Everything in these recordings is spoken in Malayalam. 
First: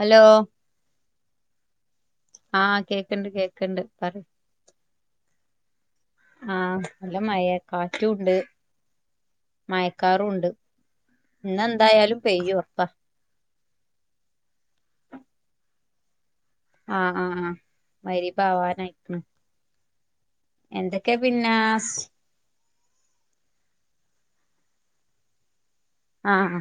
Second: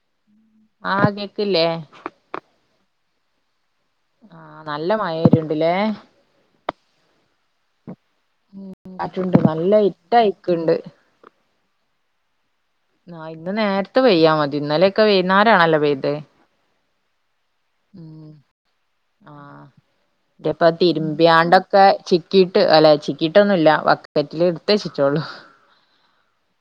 ഹലോ ആ കേക്ക്‌ല്ലേ ആഹ് കേക്ക്‌ണ്ട് കേക്ക്‌ണ്ട് ആ നല്ല മയര്ണ്ട്ലേ ആ നല്ല മയേ കാറ്റുണ്ട് കാറ്റുണ്ട് നല്ല മയക്കാറുണ്ട് ഇട്ടയിക്ക്ണ്ട് ഇന്നെന്തായാലും പെയ്യും ഒറപ്പ അ ഇന്ന് നേരത്തെ പെയ്യാ മതി ഇന്നലെ ഒക്കെ വെയ്ന്നാരാണല്ലോ പെയ്തത് ആഹ് ആ മരിബ് ആവാനായിക്ക്‌ണ് [unintelligible] പിന്നെ തിരുമ്പ്യാണ്ടൊക്കെ ചിക്കിട്ട് അല്ല ചിക്കിയിട്ടൊന്നുല്ല വക്കറ്റില് ഇട്ത്തെച്ച്ട്ടൊള്ളു ആഹ്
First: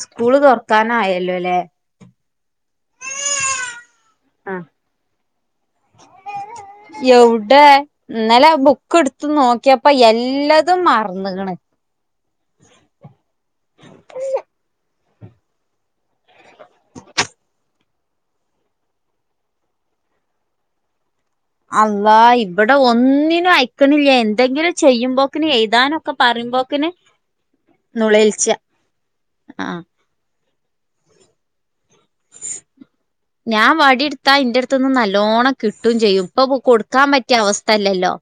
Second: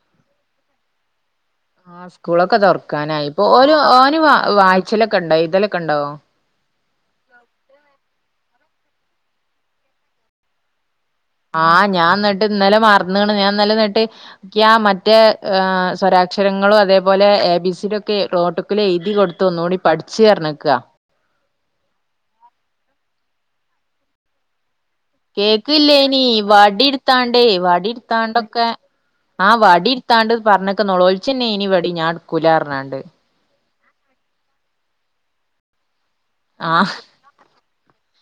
സ്കൂള് തൊറക്കാനായല്ലോ ല്ലെ ആ സ്കൂളൊക്കെ തൊറക്കാനായി ഇപ്പൊ ഓ ഓന് വായിച്ചലൊക്കെ ണ്ടോ എയ്തലൊക്കെ ണ്ടോ എവിടെ ഇന്നലെ ബുക്ക്ട്ത്ത് നോക്ക്യപ്പോ എല്ലാ തും മറന്ന്ക്ക്‌ണ് ആഹ് ഞാൻ ന്ന്ട്ട് ഇന്നലെ മർന്ന്ണ് ഞാൻ ഇന്നലെന്ന്ട്ട് ക്ക്യാ മറ്റേ സ്വരാക്ഷരങ്ങളും അതേപോലെ എ ബി സി ഡി ഒക്കെ നോട്ടുബുക്കിലെയ്തി കൊട്ത്ത് ഒന്നൂടി പഠിച്ച് പർഞ്ക്ക അല്ലാഹ് ഇവടെ ഒന്നിനും അയക്ക്‌ണില്ല എന്തെങ്കിലും ചെയ്യുമ്പോ കേക്കില്ലേനി വടിട്ത്താണ്ടേ നുളെൾച്ച വടിട്ത്താണ്ടൊക്കെ ആ ആഹ് വടി ത്താണ്ട് പറഞ്ക്ക നൊലോൾച്ചെന്നേനി ഇവടിം ഞാൻ ഇട്ക്കൂലാർഞാണ്ട് ഞാൻ വടിട്ത്താ ഇന്റെട്ത്ത്ന്ന് നല്ലോണം കിട്ടും ചെയ്യും ഇപ്പപ്പൊ ആഹ് കൊടുക്കാ പറ്റിയ അവസ്ഥയല്ലല്ലോ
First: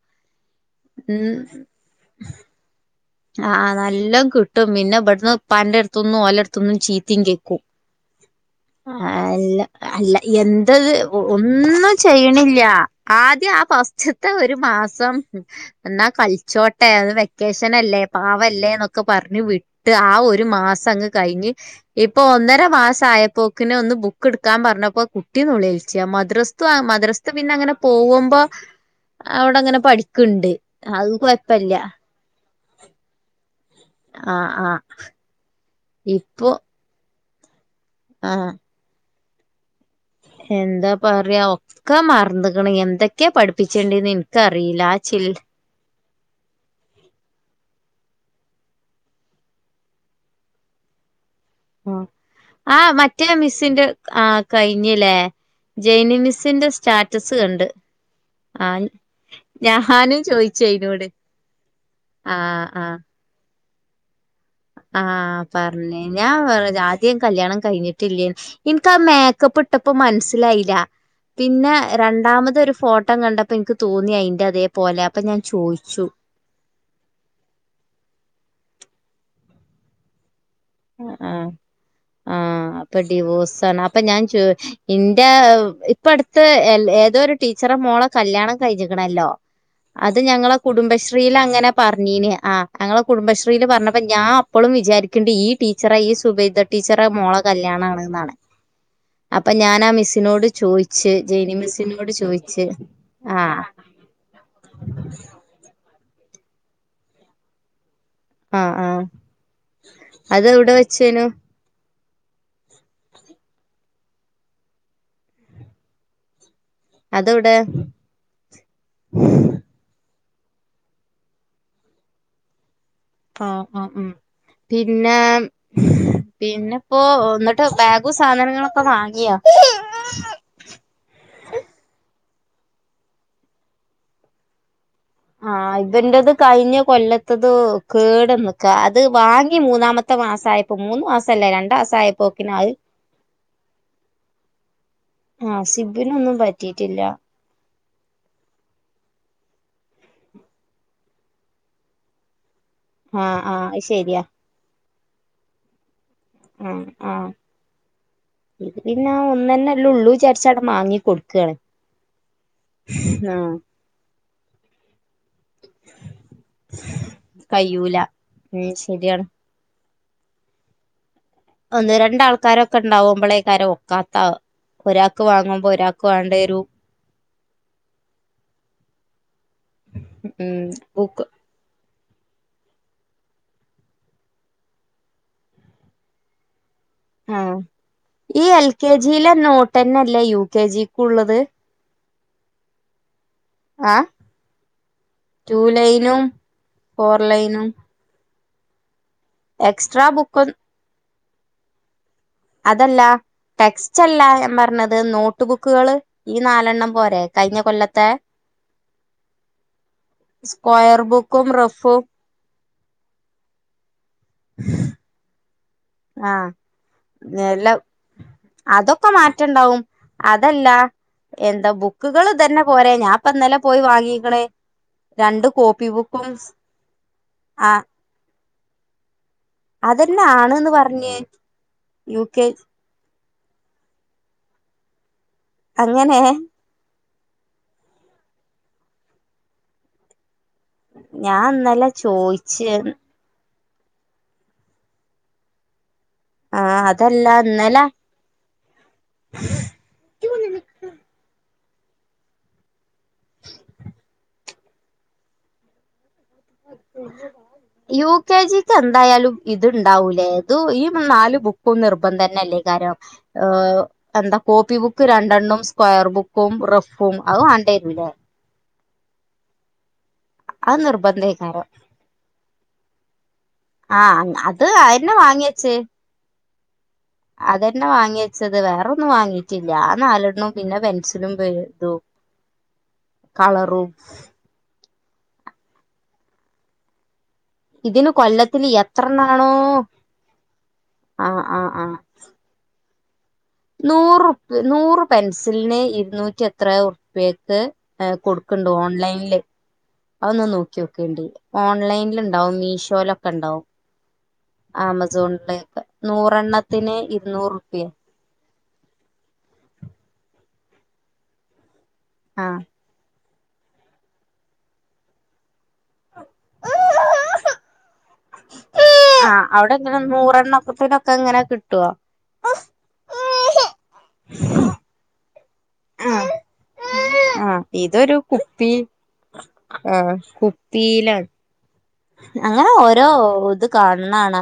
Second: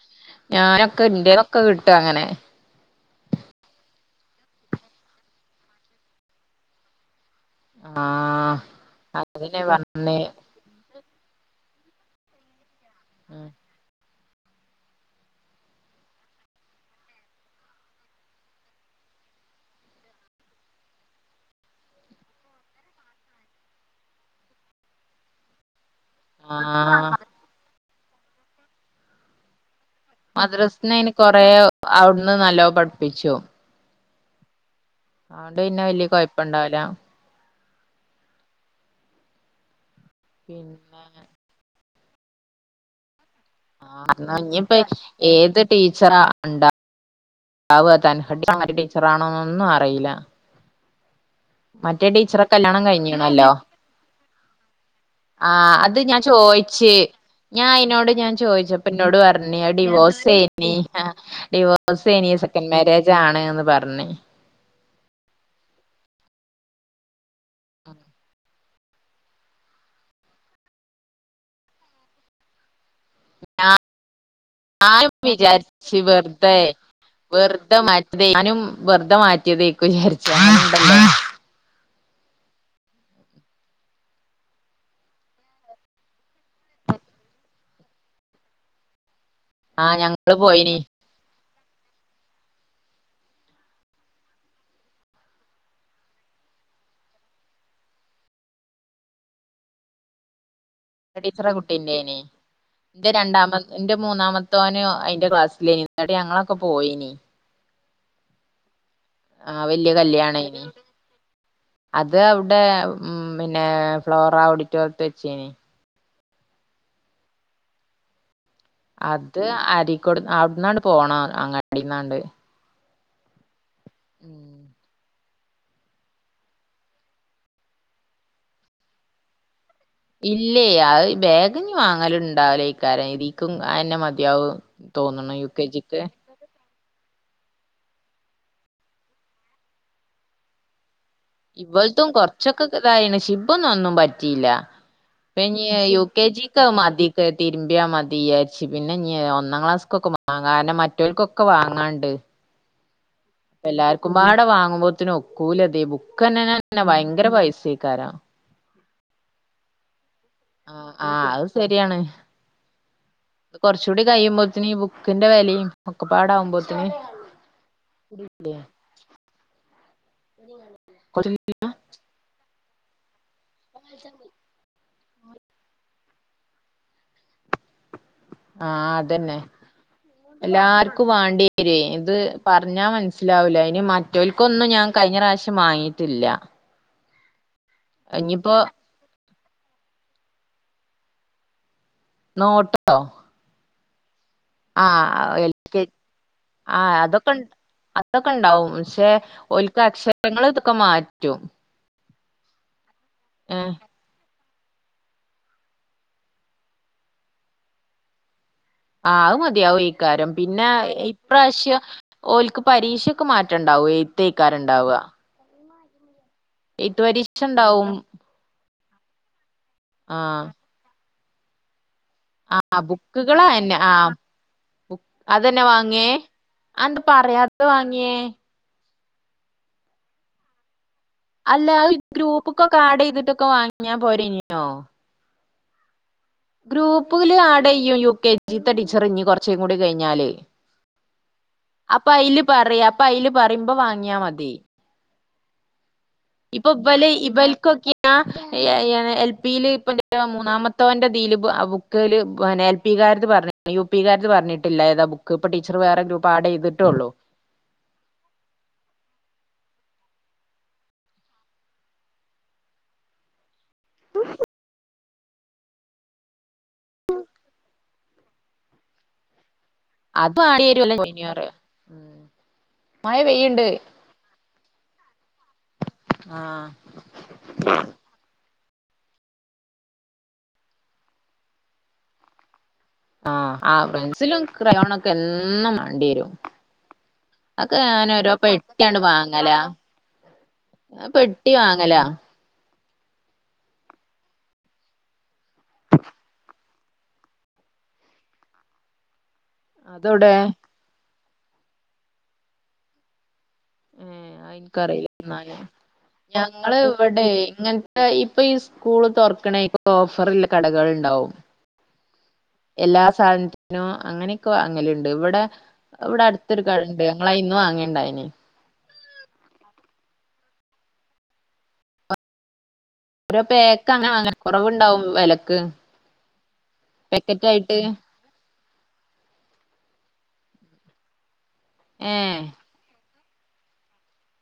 ഞാനൊക്കെ ഇന്റെന്നൊക്കെ കിട്ടും അങ്ങനെ ആ ആ നല്ലോം കിട്ടും പിന്നെ ഇവിട്ന്ന് ഇപ്പാന്റെ എട്ത്ത്ന്നും ഓലെട്ത്ത്ന്നും ചീത്തിം കേക്കും ആഹ് ക്കും അല്ല അതിനെ അല്ല പറഞ്ഞേ എന്തത് വ് ഒന്നും ചെയ്യ്ണില്ല ഉം ആദ്യ ആ ഫസ്റ്റ് ത്തെ ഒരു മാസം ന്നാ കളിച്ചോട്ടെ അത് വെക്കേഷനല്ലേ പാവല്ലേന്നൊക്കെ പർഞ്ഞ് വിട്ട് ആ ഒരു മാസങ്ങ് കഴിഞ്ഞ് ഇപ്പൊ ഒന്നര മാസായപ്പോക്കിന് ഒന്ന് ബുക്ക് ട്ക്കാൻ പറഞ്ഞപ്പോ കുട്ടി നൊലോ ച്ച മദ്രസ്ത്തതും ആഹ് മദ്രസ്ത്തത് പിന്നങ്ങനെ പോകുമ്പോ അവടങ്ങനെ പഠി മദ്രസ്ന്ന് അയിന് കൊറെ അവിട്ന്ന് നല്ലോം പട്പ്പിച്ചും ആ ആ അതോണ്ട് പിന്നെ വെല്യയ കൊയപ്പണ്ടാവൂല ആഹ് പിന്നെ എന്താ പറയാ ഒക്കെ മർന്ന്ക്ക്‌ണ് എന്തൊക്കെ പഠി ആ ഞ്ഞിപ്പോ ഏത് ടീച്ചറ ണ്ടാവ് [unintelligible] ടീച്ചറാണോന്നൊന്നും അറില്ല ടീച്ചറെ ആ കല്യാണം മറ്റേ കഴിഞ്ഞീണല്ലോ മിസ്സിന്റെ ആ കഴിഞ്ല്ലേ ആ അത് ഞാൻ ചോയിച്ച് കണ്ട് ഞാൻ അയ്നോട്ങ്ങനെ ആഹ് ചോയിച്ചപ്പൊന്നോട് പർഞ് അത് ഞാനും ഡിവോസ് ചോയിച്ചു നി ആ അയിനോട് ഡിവേസേനി ആഹ് സെക്കൻഡ് മാരേജാണ്ന്ന് പർഞ്ഞ് ആ പർഞ് ഞാൻ [unintelligible] ആദ്യം കല്യാണം കയ്ഞ്ഞിട്ടില്ലേ ഇൻക്കത് മേക്കപ്പ്ട്ടപ്പൊ മൻസ്സിലായില്ല പിന്നെ രണ്ടാമത് ഒരു ഫോട്ടോ കണ്ടപ്പോ ഇൻക്ക് തോന്നി അയ്ന്റതേ [unintelligible] വിചാരിച്ച് വെർതെ വെർതെ മാറ്റ ഞാനും വെർതെ മാറ്റിയേതേക്കും വിചാരിച്ച് ആ ആ അപ്പൊ ഡിവോഴ്സാണ് അപ്പൊ ഞാൻ ചോയി ഇന്റെ ഇപ്പ അടുത്ത് ഏതോരു ടീച്ചറെ മോളെ കല്യാണം കഴിഞ്ഞിക്കണല്ലോ. ആഹ് അത് ഞങ്ങള് ഞങ്ങളെ പോയിനി കുടുംബശ്രീലങ്ങനെ. പറഞ്ഞീനിം ആ ഞങ്ങളെ കുടുംബശ്രീല് പറഞ്ഞപ്പൊ ഞാൻ അപ്പളും വിചാരിക്ക്ണ്ട് ഈ ടീച്ചറ ഈ സുബൈദ ടീച്ചറെ മോള കല്യാണം ആണ്ന്നാണ്. അപ്പം ഞാനാ മിസ്സിനോട് ചോയി ടീച്ചറെ കുട്ടീന്റെയിനും എന്റെ രണ്ടാമ ആഹ് എന്റെ മൂന്നാമത്തോന് അയിന്റെ ക്ലാസ്സിലയിനും. എന്നിട്ട് ഞങ്ങളൊക്കെ പോയിനിം. ആഹ് ആഹ്. ആഹ് വല്യ കല്യാണ അത് അയനിം. എവിടെ വെച്ചേനു അത് അവിടെ ഉം പിന്നെ ഫ്ലോറ ഓഡിറ്റോറിയത്ത് വെച്ചയിനിം. അത് എവിടെ? അത് അരിക്കോട് അവിടുന്നാണ്ട് പോണം അങ്ങടിന്നാണ്ട്. ആഹ് ആഹ് ഉം പിന്നെ പിന്നെപ്പൊഎന്നിട്ട് ബാഗും സാധനങ്ങളൊക്കെ വാങ്ങിയോ? ഇല്ലേ അ ബേഗ് വാങ്ങല് ഇണ്ടാവലേക്കാരം ഇക്കുംഅതെന്നെ മതിയാവും. തോന്നുന്നു യു കെ ആഹ് ജി ക്ക്. ഇവന്റത് കഴിഞ്ഞ കൊല്ലത്തത് കേട് വന്ന്ക്കാ അത് വാങ്ങി മൂന്നാമത്തെ മാസ ആയപ്പൊ ഇവൾതുംകൊറച്ചൊക്കെ ഇതായിണ് ശിബൊന്നും ഒന്നും പറ്റിയില്ല. ആഹ് പിന്നെ യുക്കെ സിബിനൊന്നും ജി ക് പറ്റിയിട്ടില്ല മാദിക്ക തിരുമ്പിയാ മതി വിചാരിച്ചു പിന്നെ ഒന്നാം ക്ലാസ്സക്കൊക്കെ വാങ്ങാ കാരണം മറ്റവർക്കൊക്കെ വാങ്ങാണ്ട്. ആഹ് ആഹ് അത് ശരിയാ എല്ലാർക്കുമ്പാടെ വാങ്ങുമ്പോത്തിനും ഒക്കൂലത് ബുക്ക് ആഹ് തന്നെ ആഹ് ഭയങ്കര പൈസേക്കാരം. ഇത് പിന്നെ ഒന്നെന്നെല്ലാം ഉള്ളു വിചാരിച്ച അങ്ങ് ആഹ് ആഹ് അത് മാങ്ങികൊടുക്കണ്. ആഹ്. കൊറച്ചുകൂടി കഴിയുമ്പോത്തിന് ഈ ബുക്കിന്റെ വിലയും ഒക്കപ്പാടെ ആകുമ്പോത്തിന്. കയ്യൂല ഉം ശരിയാണ്. [unintelligible] ഒന്ന് രണ്ടാൾക്കാരൊക്കെ ഉണ്ടാവുമ്പളേക്കാരെ ഒക്കാത്താവ ഒരാക്ക് വാങ്ങുമ്പോ ഒരാക്ക് വേണ്ടെരും. ആഹ് അതന്നെ ഉം എല്ലാർക്കും ബുക്ക് വേണ്ടി രിം ഇത് പറഞ്ഞാ മനസ്സിലാവൂല അയിന് മറ്റവൽക്കൊന്നും ഞാൻ കഴിഞ്ഞ പ്രാവശ്യം വാങ്ങിയിട്ടില്ല. ആഹ് ഈ ഇനിയിപ്പോ എൽ കെ ജിയിലെ നോട്ടന്നല്ലേ യു കെ ജിക്കുള്ളത്. നോട്ടോ? ആഹ് ആഹ് എൽ കെ ടൂലൈനും ഫോർ ലൈനും. തൊക്കെ ഉണ്ടാവും പക്ഷെ ഓൽക്ക് എക്സ്ട്രാ അക്ഷരങ്ങൾ ബുക്ക് ഇതൊക്കെ മാറ്റും. അതല്ല ഏഹ് ടെക്സ്റ്റല്ല ഞാ പറഞ്ഞത്. ത് നോട്ട് ബുക്കുകള് ഈ നാലെണ്ണം പോരെ കഴിഞ്ഞ കൊല്ലത്തെ? ആഹ് അത് മതിയാവൊയ്ക്കാരം, പിന്നെ സ്ക്വയർ ബുക്കും ഇപ്രാശ്യം. റഫും ഓൽക്ക് പരീക്ഷക്ക് മാറ്റംണ്ടാവും എഴ്ത്തെയ്ക്കാരംണ്ടാവ. ആഹ് പരീക്ഷ നല്ല ഉണ്ടാവും അതൊക്കെ മാറ്റംണ്ടാവും. ആഹ് അതല്ലാ എന്താ ബുക്കുകള് ഇതന്നെ ആഹ് പോര? ഞാപ്പന്നലെ ബുക്കുകളന്നെ ആഹ് പോയ്വാങ്ങീക്ക്ണ്. അതന്നെ വാങ്ങിയേ. അന്തെ പറയാത ആ വാങ്ങിയെ? അതെന്നെ ആണ്ന്ന് പർഞ്ഞ്. അല്ല അത്ഗ്രൂപ്പ്ക്കൊക്കെ ആഡെ യ്തിട്ടൊക്കെ വാങ്ങ്യാ പോരേര്നോ. അങ്ങനെ. ഗ്രൂപ്പില് ആഡെയ്യും യു കെ ജീ ത്തെ ടീച്ചറ് ഞി കൊർച്ചും കൂടി കഴിഞ്ഞാല്. ഞാൻ ഇന്നലെ അപ്പ അയ്ല് ചോയിച്ച് പറിം അപ്പ അയ്ല് പറിമ്പോ വാങ്ങ്യാ മതി. ആ ഇപ്പൊ പല് അതല്ല ഇന്നലെ ഇപൽക്കൊക്കിം ന എ എ എൽപില് ഇപ്പ [unintelligible] മൂന്നാമത്തോന്റെ തീല് പ അ ബുക്ക്ല് പന്നെ എൽ എ ൽ പി കാര്ത്പറഞ്ഞ്ക്ണ് യു പി കാര്ത് പറഞ്ഞ്ട്ടില്ല ഏതാ ബുക്ക് ഇപ്പ ടീച്ചർ വേറെ ഗ്രൂപ്പ് ആഡെയ്തിട്ടൊള്ളു. യു കെ ജീക്ക് എന്തായാലും ഇത്ണ്ടാവൂലേ ഇതു ഈ നാല് ബുക്കും നിർബന്ധംന്നെല്ലയ് കാരം ആഹ്. എന്താ കോപ്പി ബുക്ക് രണ്ടെണ്ണും സ്ക്വയർ ബുക്കും റഫും അത് വാണ്ടരൂലേ. ആഡ് അത് ചെയ്യല്ലോ ജൂനിയറ് നിർബന്ധയ്കാരം. മഴ പെയ്യ്ണ്ട്. ആ അത് അഅന്നെ വാങ്ങിച്ചെത് ആഹ്. അതന്നെ വാങ്ങച്ചത് വേറൊന്നും വാങ്ങീട്ടില്ല ആ നാലെണ്ണും പിന്നെ പെൻസിലും പെൻ ഇതും. ആ ആ കളറും പെൻസിലും ക്രയോണൊക്കെ എന്നും മാണ്ട്യരും. അക്കെ ഇതിന് ഞാനോരോ കൊല്ലത്തില് പെട്ട്യാണ്ട് എത്രണ്ണാണോ വാങ്ങലാ ആ പെട്ടി ആ വാങ്ങലാ നൂറുപ് നൂറ് പെൻസിൽന് ഇരുന്നൂറ്റി എത്രേ ഉർപ്യേക്ക് ഏ കൊട്ക്ക്ണ്ട് ഓൺലൈൻല്. അതോടെ അഒന്ന് നോക്ക്യോകോണ്ടിം ഓൺലൈൻല്ണ്ടാവും മീഷോലൊക്കെ ണ്ടാവും. ഏഹ് അത് ഇൻക്കറിയില്ല ന്നാല് ആമസോൺല് ഞങ്ങള് നൂറെണ്ണത്തിന് ഇവിടെ ഇരുന്നൂറുപ്യ. ഇങ്ങനത്തെ ഇപ്പൊ ഈ സ്കൂള് തുറക്ക്ണെപ്പ ഓഫറ്ളള കടകള്ണ്ടാവും. ആഹ്. എല്ലാ സാധൻത്തിനും അങ്ങനെക്കെ വാങ്ങല്ണ്ട് ഇവടെ അത് വടെട്ത്തൊരു കടണ്ട് ഞങ്ങള് അയ്ന്ന് വാങ്ങണ്ടായ്ന്. ആ അവിടെങ്ങനെ നൂറെണ്ണക്കത്തിനൊക്കെങ്ങനെ കിട്ടോ? ഓരോപേക്ക് അങ്ങനെ വാങ്ങും കുറവ്ണ്ടാവും വെലക്ക്. ആ ആ ഇതൊരു കുപ്പി ആ കുപ്പീലാണ് ഏ അങ്ങനെ ഓ രോത് കാണ് ണാണ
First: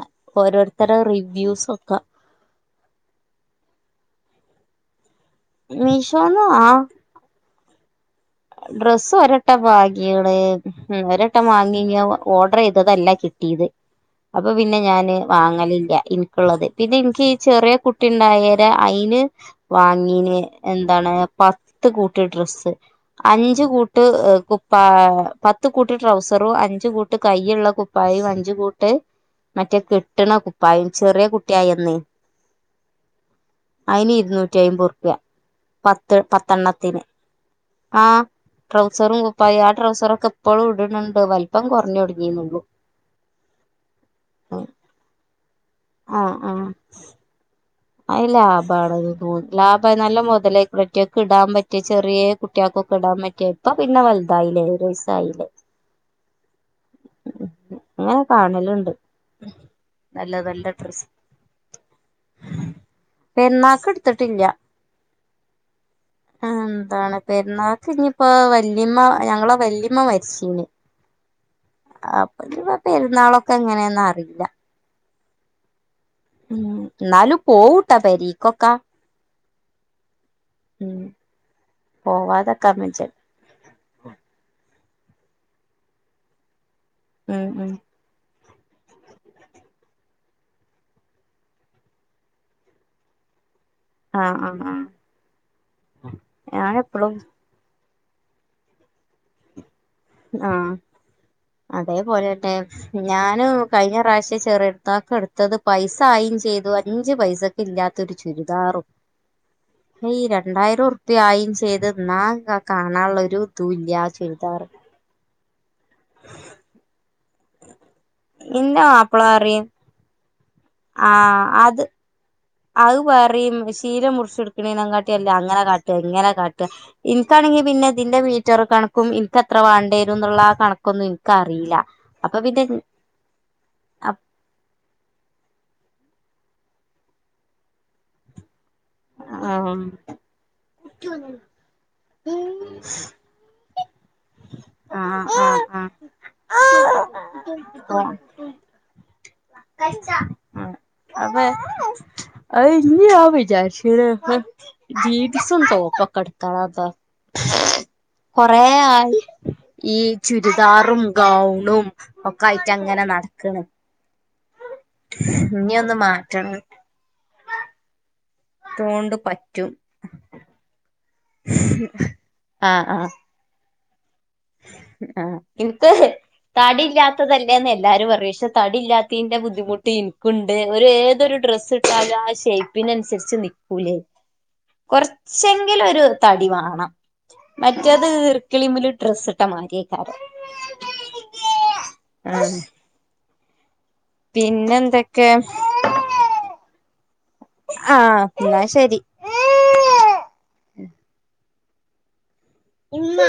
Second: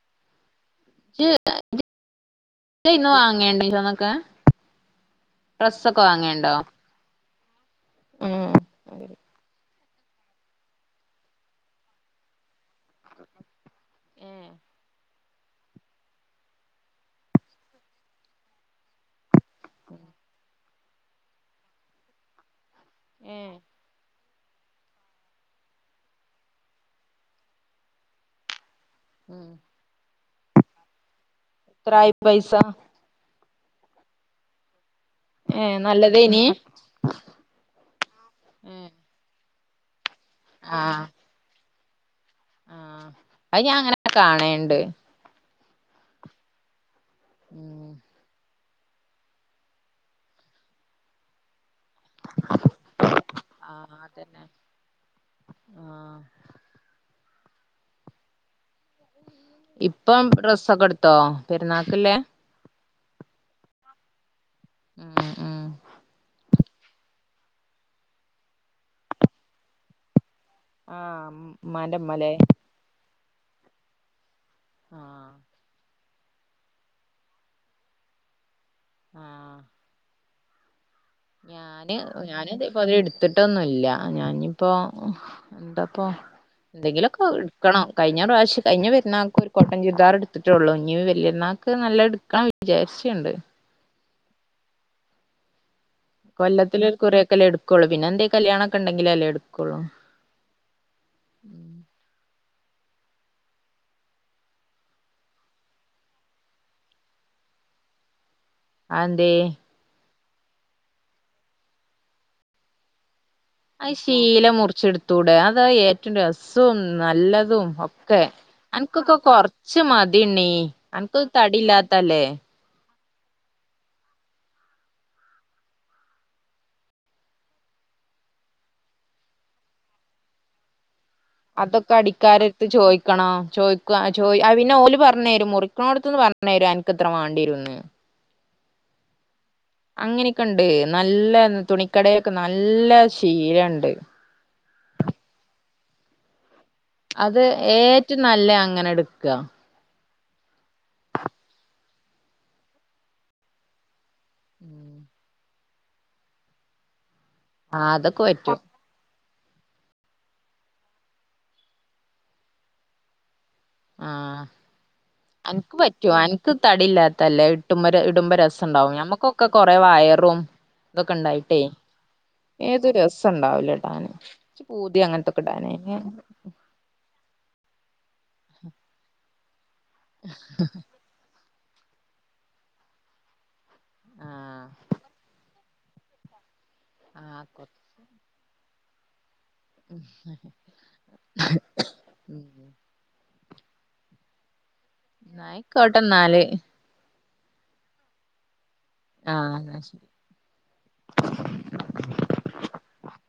ഓരോര്ത്തരെ റിവ്യൂസൊക്കെ. ജയ്ന്ന് വാങ്ങേണ്ട മീഷോന്നൊക്കെ ഡ്രസ്സൊക്കെ മീഷോന്ന് വാങ്ങേണ്ടോ. ആഹ് ഉം ഡ്രസ്സ് ഒരട്ടംവാങ്ങീണ് ഒരട്ടംവാങ്ങി ഞി ഓർഡർ ചെയ് ത്തതല്ല കിട്ടീത് ഏ അപ്പൊ പിന്നെ ഞാന്. വാങ്ങലില്ല ഇൻക്ക്ള്ളത് പിന്നെ ഇൻക്ക് ഈ ചെറിയ കുട്ടി ഉണ്ടായേരെ അയ്ന് വാങ്ങീന് എന്താണ് പത്ത് കൂട്ട് ഡ്രസ്സ്. ഏ അഞ്ച് കൂട്ട് കുപ്പാ പത്ത് കൂട്ട് ട്രൗസറും അഞ്ചു കൂട്ട് കൈയുള്ള കുപ്പാ പ്പായും അഞ്ച് കൂട്ട് ട്ട് ഉം മറ്റേ കെട്ട്ണ കുപ്പായും ചെറ്യേ കുട്ട്യായന്ന് എത്രായി പൈസ അയ്ന് ഇര്ന്നൂറ്റയ്മ്പ് റുപ്യ ഏ പത്ത് നല്ലതേനി പത്തെണ്ണത്തിന്. ആ ഏ ട്രൗസറും കുപ്പായും ആ ട്രൗസറൊക്കെ ഇപ്പളും ആ ഇട്ണ് ണ്ട് വൽപ്പം കൊർഞ്ഞോട്ങി. ഞ്ഞി മുകും ആ അത് ഞാൻ അങ്ങനെ കാണേണ്ട് ആഹ് ആഹ്. ഉം അയ് ലാഭണന്ന് തൊന്ന് ലാഭ നല്ല മുതലയ് റ്റിയക്കെ ഇടാൻ പറ്റ മറ്റേ ചെറിയ കുട്ടികൾക്കൊക്കെ ഇടാൻ പറ്റിയ ഇപ്പ ആഹ് പിന്നെ അതന്നെ വലുതായില്ലേ ഒരു വയസായില്ലേ ആഹ് അങ്ങനെ കാണലുണ്ട് ഇപ്പം നല്ല ഡ്രസ്സൊക്കെ എട്ത്തോ പെരുന്നാക്ക്ല്ലേ പെര്ന്നാക്ക്ട്ത്ത്ട്ട് ഇല്യ ഉം ഉം എന്താണ് പെരുന്നാൾക്ക് ഇനിയിപ്പോ വല്ലിമ്മ ഞങ്ങള വല്ലിമ്മ മരിച്ചീനി ആഹ് ഉമ്മാന്റെ ഉമ്മ ലേ പെരുന്നാളൊക്കെ എങ്ങനെയന്ന അറിയില്ല ആഹ് ഉം ന്നാലും പോവുട്ടാ പെരീക്കൊക്കാ ആഹ് ഉം ഞാന് ഞാന് പോവാതെക്കാൻ അതേപോലെ വെച്ച എടുത്തി ട്ടൊന്നുല്ല ഞാനിപ്പോ എന്താപ്പോ എന്തെങ്കിലൊക്കെ ഉം ഉം എടുക്കണോ കഴിഞ്ഞ പ്രാവശ്യ കഴിഞ്ഞ വരുന്നാൾക്ക് ഒരു കോട്ടൺ ചുരിദാർ എടുത്തിട്ടുള്ളു ഇഞ്ഞ് വല്ലിയെരുന്നാൾക്ക് നല്ലത് എടുക്കാ വിചാര്ച്ച്ണ്ട് ആഹ് ആഹ് ആഹ് ഞാൻ കൊല്ലത്തില് ഒരു എപ്പളും കുറി ഒക്കെല്ലേടുക്കുള്ളൂ പിന്നെ എന്തേ കല്യാണ ഒക്കെ ഉണ്ടെങ്കില അല്ലേ എടുക്കുള്ളൂ ആഹ് അതേപോലെന്നെ ഞാന് കഴിഞ്ഞ പ്രാവശ്യം ചെറിയെര്ന്നാക്ക് എടുത്തത് പൈസ ആയിം ചെയ്തു അഞ്ചു പൈസ ക്ക് ഇല്ലാത്തൊരു ചുരിദാറും അതെന്തേ ഈ രണ്ടായിരം ഉറുപ്പ്യ ആയിം ചെയ്ത് എന്നാ കാണാൻള്ള ഒരു ഇതും ഇല്ല അത് ആ ശീല ചുരിദാറ് മുറിച്ച്ട്ത്തൂടെ അതാ ഏറ്റവും രസവും നല്ലതും ഒ ക്കെ ഇന്റെ അൻക്കൊക്കെ മാപ്പള പറിം കൊർച്ച് മതിണ്ണീ അനക്ക് ആഹ് അത് തടിയില്ലാത്തല്ലേ അത് പറിം ശീല മുറിച്ച്ട്ക്ക്ണീ നെകാട്ടിയല്ലേ അങ്ങനെ കാട്ട ഇങ്ങനെ കാട്ട ഇൻക്കാണെങ്കി പിന്നെ ഇതിന്റെ വീറ്റരും കണക്കും ഇൻക്കത്ര വാണ്ടി വരും എന്നുള്ള ആ കണ ക്കൊന്നും ഇൻക്കറില്ല അപ്പൊ പിന്നെ ക്കണോ ചോദിക്ക ചോ അത് പിന്നെഓല് പർഞ്ഞരും മുറിക്ക്ണോട്ത്ത്ന്ന് പർഞ്ഞരും അൻക്ക്ത്ര വാണ്ടിയരുന്ന് ആഹ് അങ്ങനെയൊക്കെണ്ട് നല്ല തുണിക്കടൊക്കെ നല്ല ശീലണ്ട് ആഹ് ആഹ് ആഹ് അത് ഏറ്റം നല്ല അങ്ങനെ എടുക്ക അപ്പ അത് ഇഞ്ഞി ഞാൻ വിചാര്ച്ച്ക്ണ് മ ജീൻ [unintelligible] സും ടോപ്പൊക്കെട്ത്തള [unintelligible] അതൊക്കെ പറ്റും കൊറേ ആയി ഈ ചുരിദാറും ഗൗണും ഒക്കെ ആയിട്ട് അങ്ങനെ നടക്ക്ണ് ആഹ് അൻക്ക് ഒന്ന് പറ്റോ അൻക്ക് മാറ്റണം തടില്ലാ ത്തല്ലേ ഇട്ടുമ്മര് ഇടുമ്പ രസണ്ടാവും തോണ്ട് ഞമ്മക്കൊക്കെ പറ്റും കൊറേ വയറും ഇതൊക്കെ ഇണ്ടായിട്ടേ ആഹ് ഏതും ആഹ് രസണ്ടാവ്ലടാന് ച്ച് പൂതിയ അങ്ങൻത്തൊക്കെടാന് അയ്ന് തടില്ലാത്തതല്ലേന്ന് എല്ലാരും പറയും പക്ഷെ തടില്ലാത്തീൻ്റെ ബുദ്ധിമു ട്ട് ഇൻക്കുണ്ട് ഒരു ഏതൊരു ഡ്രസ്സ് ഇട്ടാലും ആ ഷേപ്പിനൻസരിച്ച് ന്ക്കൂലേ ആഹ് കൊർച്ചെങ്കിലും ഒരു തടി വാണം ആഹ് കൊ മറ്റേത് ഇർക്കിളിമില് ഡ്രെസ് ഇ ട്ട മാരിയേകാരം ആ ഉം പിന്നെ എന്തൊ ന്നയ്ക്കോട്ടെ ന്നാല് ആഹ് ന്നാ ശരി ആഹ് ന്നാ ശരി ഇമ്മാ